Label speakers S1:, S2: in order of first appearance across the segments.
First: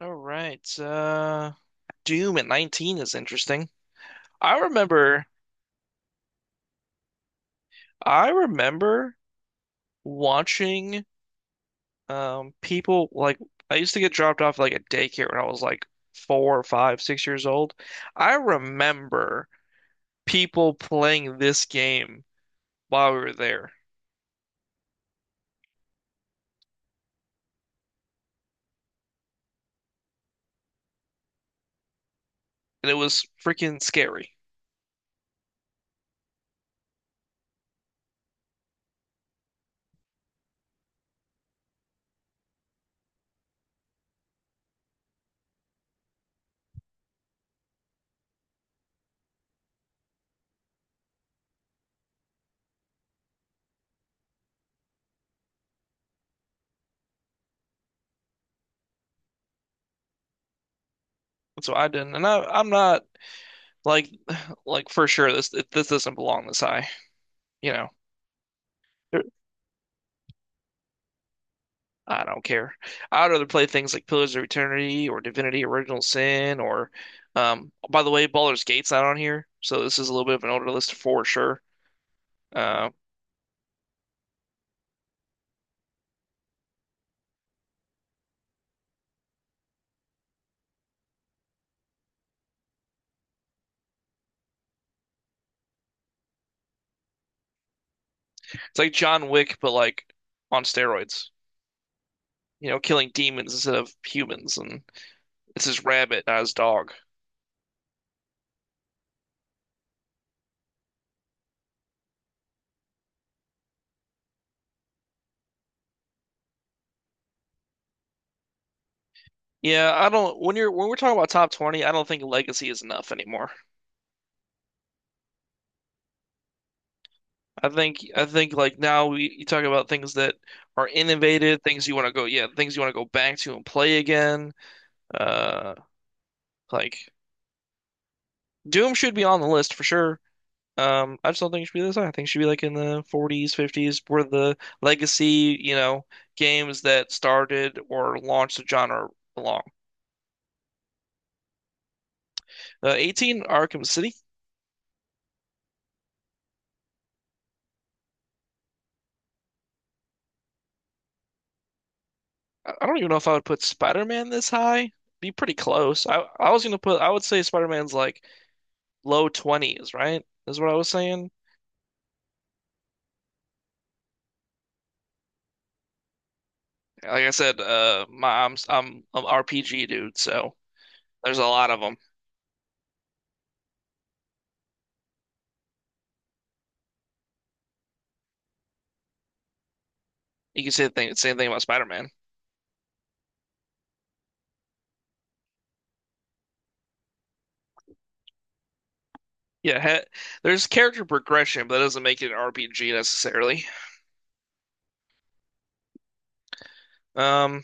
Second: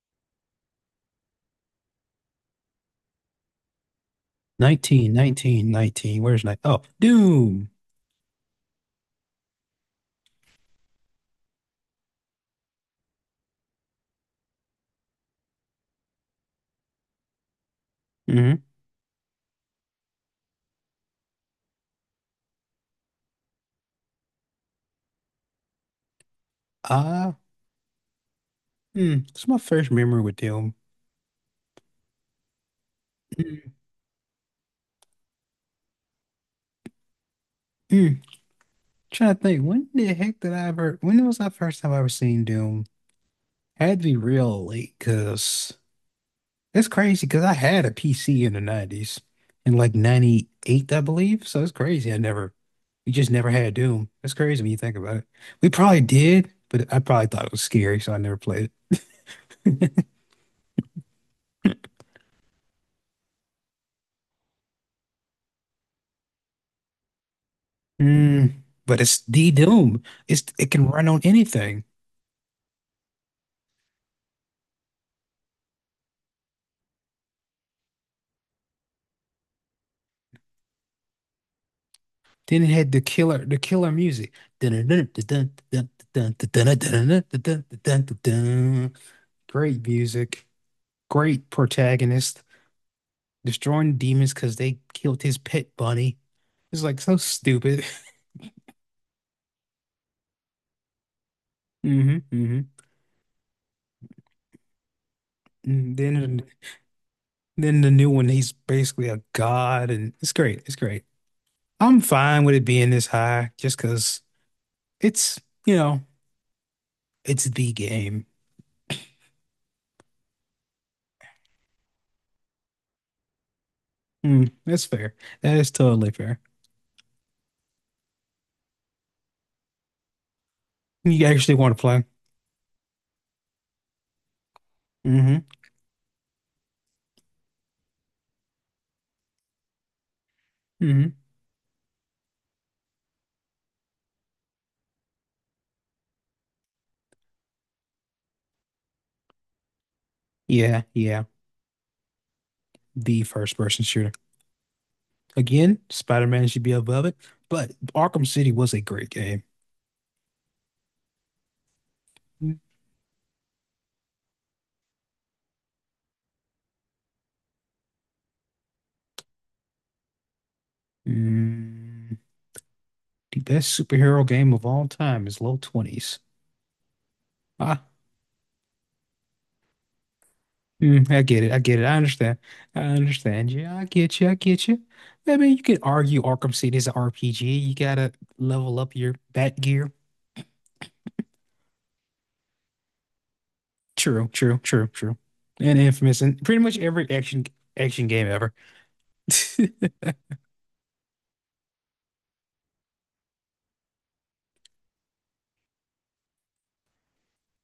S1: All right. Doom at 19 is interesting. I
S2: 19,
S1: remember
S2: 19, 19. Where's nine? Oh, Doom.
S1: I remember watching people like I used to get dropped off like at daycare when I was like four, five, 6 years old. I
S2: Hmm.
S1: remember people playing this game while we were there,
S2: Ah, hmm. It's my first memory with Doom.
S1: and it was freaking scary.
S2: Mm-hmm. Trying to think, when was the first time I ever seen Doom? Had to be real late, because it's crazy, because I had a PC in the 90s, in like 98, I believe. So it's crazy. I never, we just never had Doom. It's crazy when you think about it. We probably did, but I probably thought it was scary, so I never played it.
S1: So I didn't, and I'm not like like for sure this doesn't belong this high. You know,
S2: Mm, but it's D Doom. It can run on anything.
S1: I don't care. I'd rather play things like Pillars of Eternity or Divinity Original Sin or, by the way, Baldur's Gate's not on here, so this is a little bit of an older list for sure.
S2: Then it
S1: Uh,
S2: had the killer music. Great music. Great protagonist. Destroying demons because they killed his pet bunny. It's like so stupid.
S1: it's like John Wick, but like on steroids.
S2: Hmm, hmm.
S1: You know, killing demons instead of humans, and it's his rabbit, not
S2: Then
S1: his dog.
S2: then the new one, he's basically a god, and it's great. It's great. I'm fine with it being this high just because it's, you know, it's the game.
S1: Yeah, I don't. When you're when we're talking about top 20, I don't think legacy is enough anymore.
S2: Mm, that's fair. That is totally fair.
S1: I think like now we you talk about things that are
S2: You actually
S1: innovative,
S2: want to
S1: things you
S2: play.
S1: want to go, yeah, things you want to go back to and play again.
S2: Hmm,
S1: Uh, Like Doom should be on the list for sure.
S2: hmm.
S1: I just don't think it should be this high. I think it should be like in the 40s, 50s, where the legacy, you know, games that started or launched the genre belong.
S2: Yeah, yeah. The
S1: 18,
S2: first
S1: Arkham
S2: person shooter.
S1: City.
S2: Again, Spider-Man should be above it, but Arkham City was a great game.
S1: I don't even know if I would put Spider-Man this high. Be pretty close. I was gonna put. I would say Spider-Man's like low 20s, right? Is what I was saying.
S2: Mm, the best superhero game of all time is low 20s.
S1: Like I said,
S2: Ah,
S1: my I'm an RPG dude, so
S2: mm, I
S1: there's
S2: get
S1: a
S2: it. I
S1: lot
S2: get
S1: of
S2: it. I
S1: them.
S2: understand. I understand you. I get you. I get you. I mean, you could argue Arkham City is an RPG. You gotta level up your bat gear.
S1: You can say same thing about Spider-Man.
S2: True, true, true, true. And Infamous and pretty much every action game ever.
S1: Yeah, ha there's character progression, but that doesn't make it an RPG necessarily. Um,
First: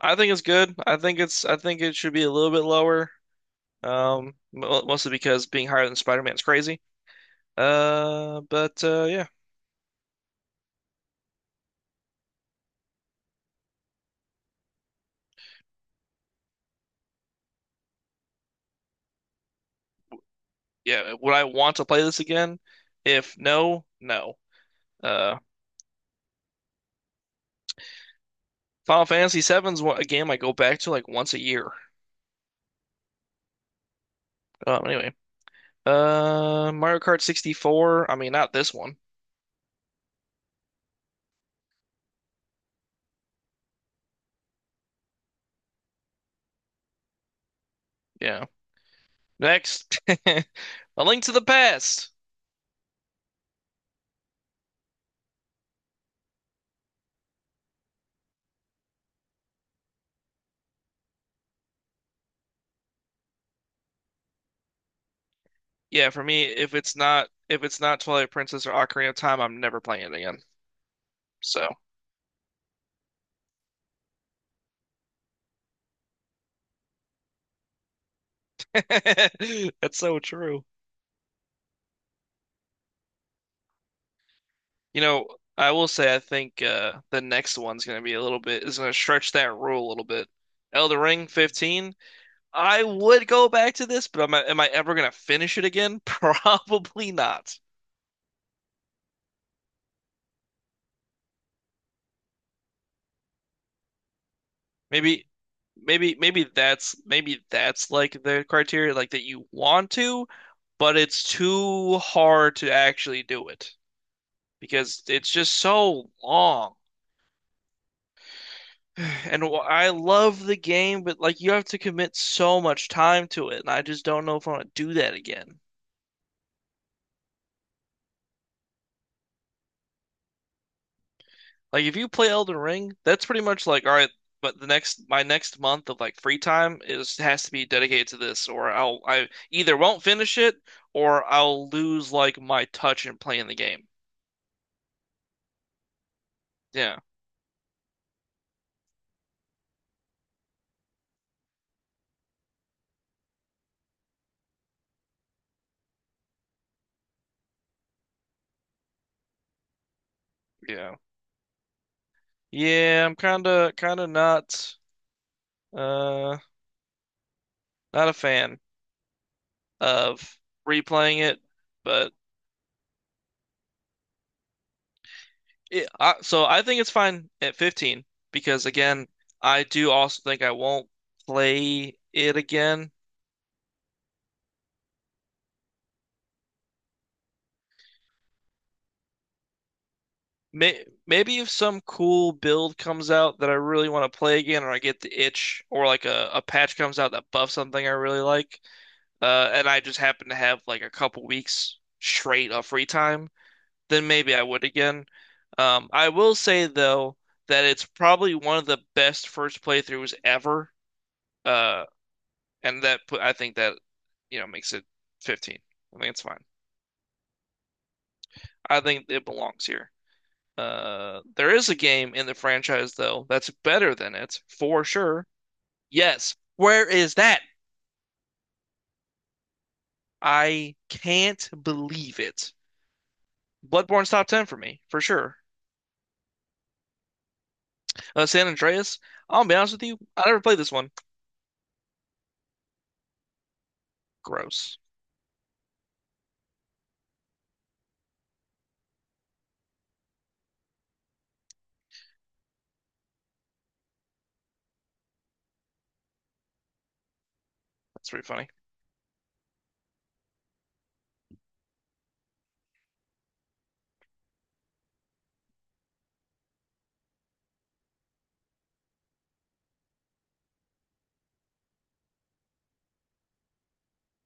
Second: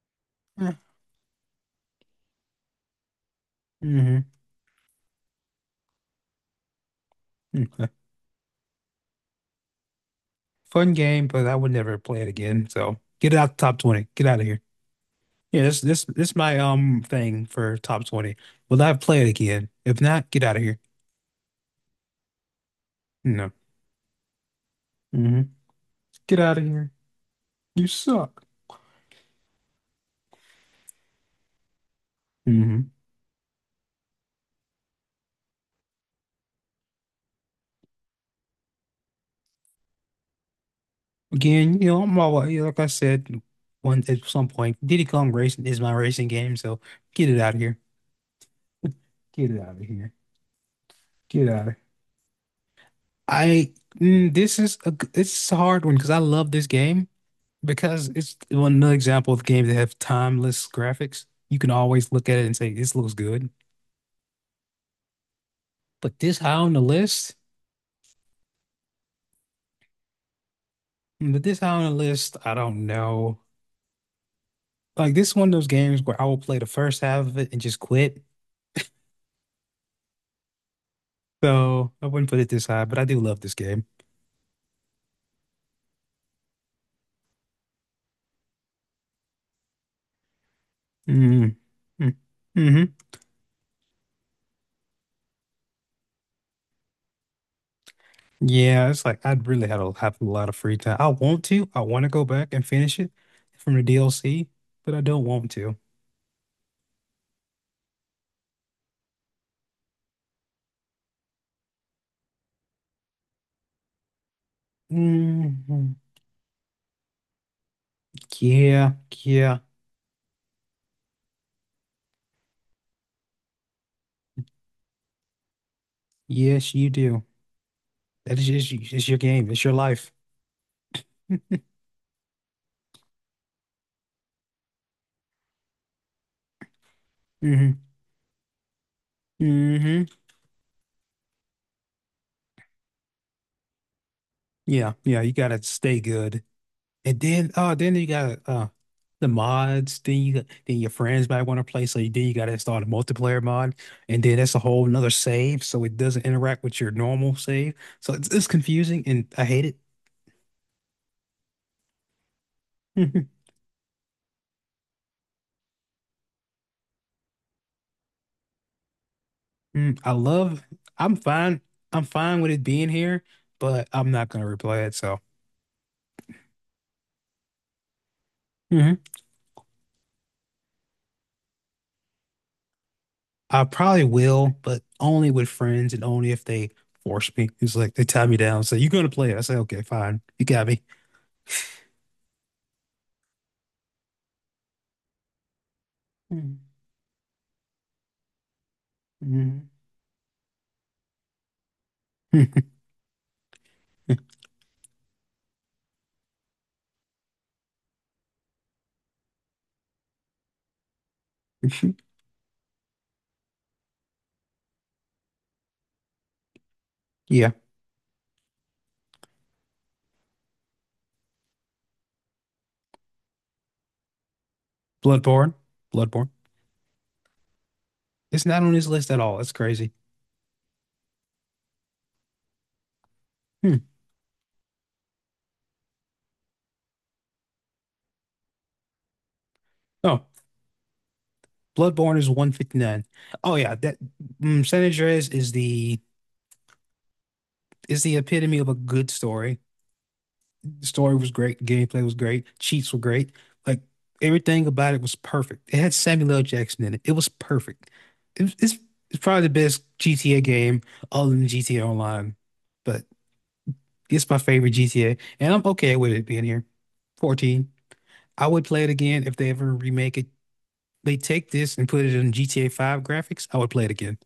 S1: I think it's good. I think it should be a little bit lower.
S2: Hmm.
S1: Mostly because being higher than Spider-Man is crazy. Uh, but uh, yeah,
S2: Fun game, but I would never play it again. So get it out the top 20. Get out of here. Yeah, this my thing for top 20. Will I play it again? If not, get out of here.
S1: yeah. Would I want to play this again? If
S2: No.
S1: no, no. Uh,
S2: Hmm. Get out of here. You suck.
S1: Final Fantasy VII's a game I go back to like once a year.
S2: Hmm.
S1: Anyway, Mario Kart 64. I mean, not this one.
S2: Again, I'm all, like I said one at some point, Diddy Kong Racing is my racing game, so get it out of here.
S1: Yeah.
S2: Get it out of
S1: Next,
S2: here.
S1: A Link to the
S2: Get out of here.
S1: Past.
S2: I mm, this is a g- this is a hard one because I love this game because it's one another example of games that have timeless graphics. You can always look at it and say this looks good,
S1: Yeah,
S2: but
S1: for
S2: this
S1: me,
S2: high
S1: if
S2: on the list,
S1: it's not Twilight Princess or Ocarina of Time, I'm never playing it again.
S2: but this
S1: So
S2: high on the list, I don't know. Like this is one of those games where I will play the first half of it and just quit.
S1: that's so true.
S2: So I wouldn't put it this high, but I do love this game.
S1: You know, I will say I think the next one's gonna stretch that rule a little bit. Elden Ring
S2: Mm-hmm.
S1: 15.
S2: Mm-hmm.
S1: I
S2: Mm-hmm.
S1: would go back to this, but am I ever gonna finish it again? Probably not.
S2: Yeah, it's like I'd really had a have a lot of free time. I want to. I want to go back and finish it from the DLC, but I
S1: Maybe
S2: don't want to.
S1: maybe maybe that's like the criteria, like that you want to, but it's too hard to actually do it, because it's just
S2: Hmm.
S1: so long.
S2: Yeah, yeah,
S1: I love the game, but like you have to commit so much time to it, and I just don't know if I want to do that again.
S2: yes, you do. That is just it's your game. It's your life.
S1: Like if you play Elden Ring, that's pretty much like, all right, but the next my next month of like free time is has to be
S2: Hmm,
S1: dedicated to this, or I'll I either won't
S2: hmm.
S1: finish it or I'll lose like my touch in playing the game.
S2: Yeah, yeah. You gotta stay good.
S1: Yeah,
S2: And then, oh, then you got the mods. Then your friends might want to play, so then you got to install the multiplayer mod, and then that's a whole another save, so it doesn't interact with your normal save. So it's confusing, and I hate
S1: yeah. Yeah, I'm
S2: it.
S1: kinda kinda not uh not a fan
S2: Mm, I
S1: of
S2: love. I'm
S1: replaying it,
S2: fine. I'm
S1: but
S2: fine with it being here, but I'm not gonna replay it. So
S1: It, I, so I think it's fine at 15 because
S2: mhm.
S1: again, I do also think I won't play it again.
S2: I probably will, but only with friends and only if they force me. It's like they tie me down, say you're gonna play it. I say okay, fine. You got me.
S1: Maybe if some cool build comes out that I really want to play again, or I get the itch, or like a
S2: Mm,
S1: patch comes out that buffs something I really like, and I just happen to have like a couple weeks straight of free time, then maybe I would again. I will say though that it's probably one of the best first playthroughs ever. Uh,
S2: mm.
S1: and that put I think that makes it 15. I think it's fine.
S2: Yeah.
S1: I think it belongs here. There is a game in the franchise though that's better than it for sure.
S2: Bloodborne. Bloodborne.
S1: Yes, where is that?
S2: It's not on his list at all. That's crazy.
S1: I can't believe it.
S2: Hmm.
S1: Bloodborne's top 10 for me, for sure. San Andreas, I'll be honest with you, I
S2: Oh,
S1: never played this one.
S2: Bloodborne is 159. Oh yeah,
S1: Gross.
S2: San Andreas is the epitome of a good story. The story was great, gameplay was great, cheats were great. Like everything about it was perfect. It had Samuel L. Jackson in it. It was perfect.
S1: That's pretty funny.
S2: It, it's it's probably the best GTA game other than GTA Online, but it's my favorite GTA, and I'm okay with it being here. 14. I would play it again if they ever remake it, they take this and put it in GTA 5 graphics, I would play it again.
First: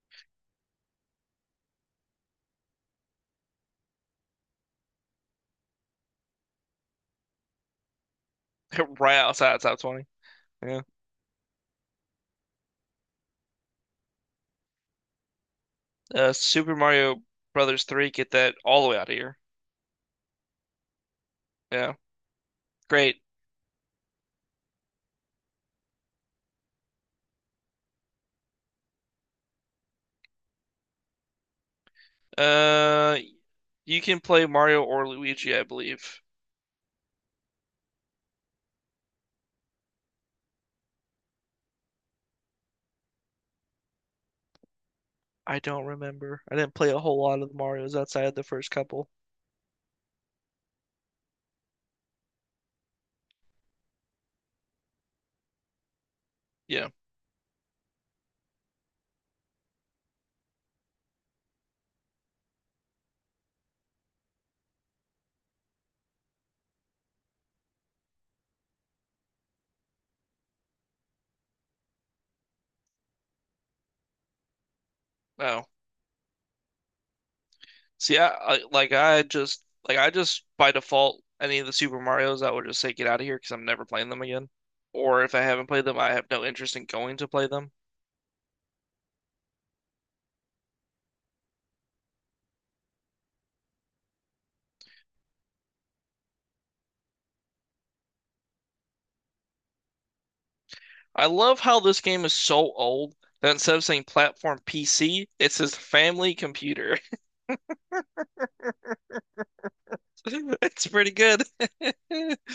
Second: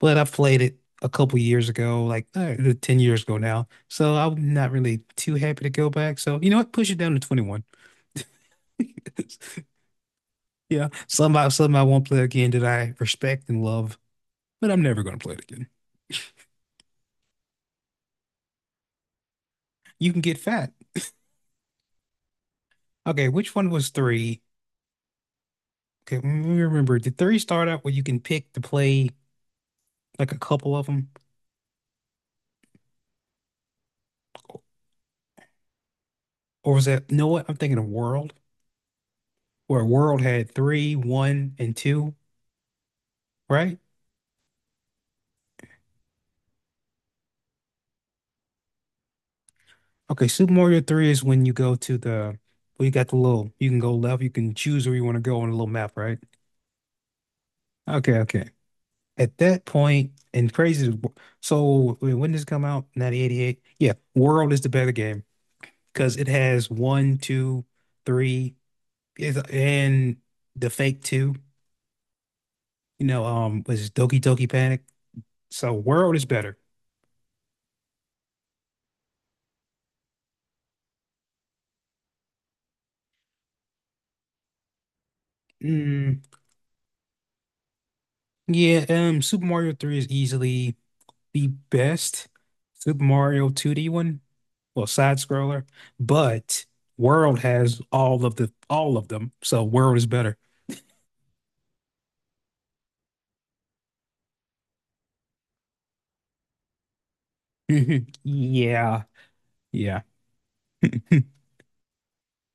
S2: But I played it a couple years ago, like 10 years ago now. So I'm not really too happy to go back. So, you know what? Push it down to 21.
S1: Right outside of top 20. Yeah.
S2: Yeah, somehow I won't play again that I respect and love, but I'm never going to play it again.
S1: Super Mario Brothers 3, get that all the way out of here.
S2: You can get fat.
S1: Yeah. Great.
S2: Okay, which one was three? Okay, remember, did three start out where you can pick to play like a couple of them?
S1: Uh, you can play Mario or Luigi, I believe.
S2: Or was that, you know what? I'm thinking of World, where World had three, one, and two, right?
S1: I don't remember. I didn't play a whole lot of the Marios outside of the first couple.
S2: Okay, Super Mario 3 is when you go to the, well, you got the little, you can go left, you can choose where you want to go on a little map, right?
S1: Yeah.
S2: Okay, okay. At that point, and crazy, so wait, when did this come out? 1988? Yeah, World is the better game because it has one, two, three, and the fake two, was Doki Doki Panic.
S1: Oh.
S2: So World is better.
S1: See, I like I just by default any of the Super Marios, I would just say get out of here because I'm never playing them again. Or if I haven't played them, I
S2: Mm,
S1: have no interest in going to play them.
S2: yeah, Super Mario 3 is easily the best Super Mario 2D one. Well, side scroller, but World has all of them, so World is better.
S1: I love how this game is so old that instead of saying platform PC, it says family computer.
S2: Yeah, yeah.
S1: It's pretty good.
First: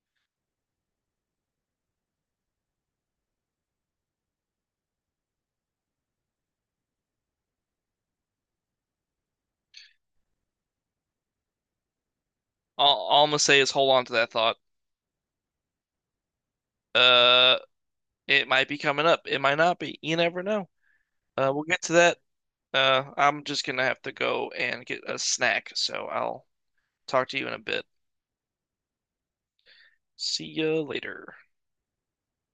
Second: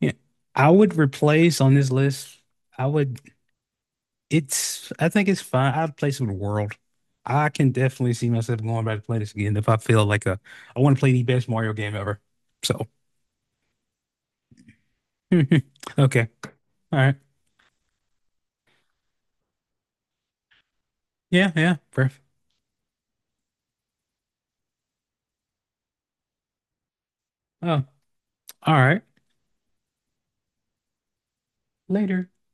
S2: Yeah. I would replace on this list. I would. It's. I think it's fine. I'd place it with World. I can definitely see myself going back to play this again if I feel like a. I want to play the best Mario game ever. So,
S1: All I'm gonna say is hold on to that thought.
S2: okay, all right.
S1: Uh, it might be coming up. It might not be. You never know.
S2: Yeah,
S1: We'll
S2: yeah.
S1: get to that.
S2: Breath.
S1: I'm just gonna have to go and get a snack, so I'll talk to you in a
S2: Oh,
S1: bit.
S2: all right.
S1: See you later.
S2: Later.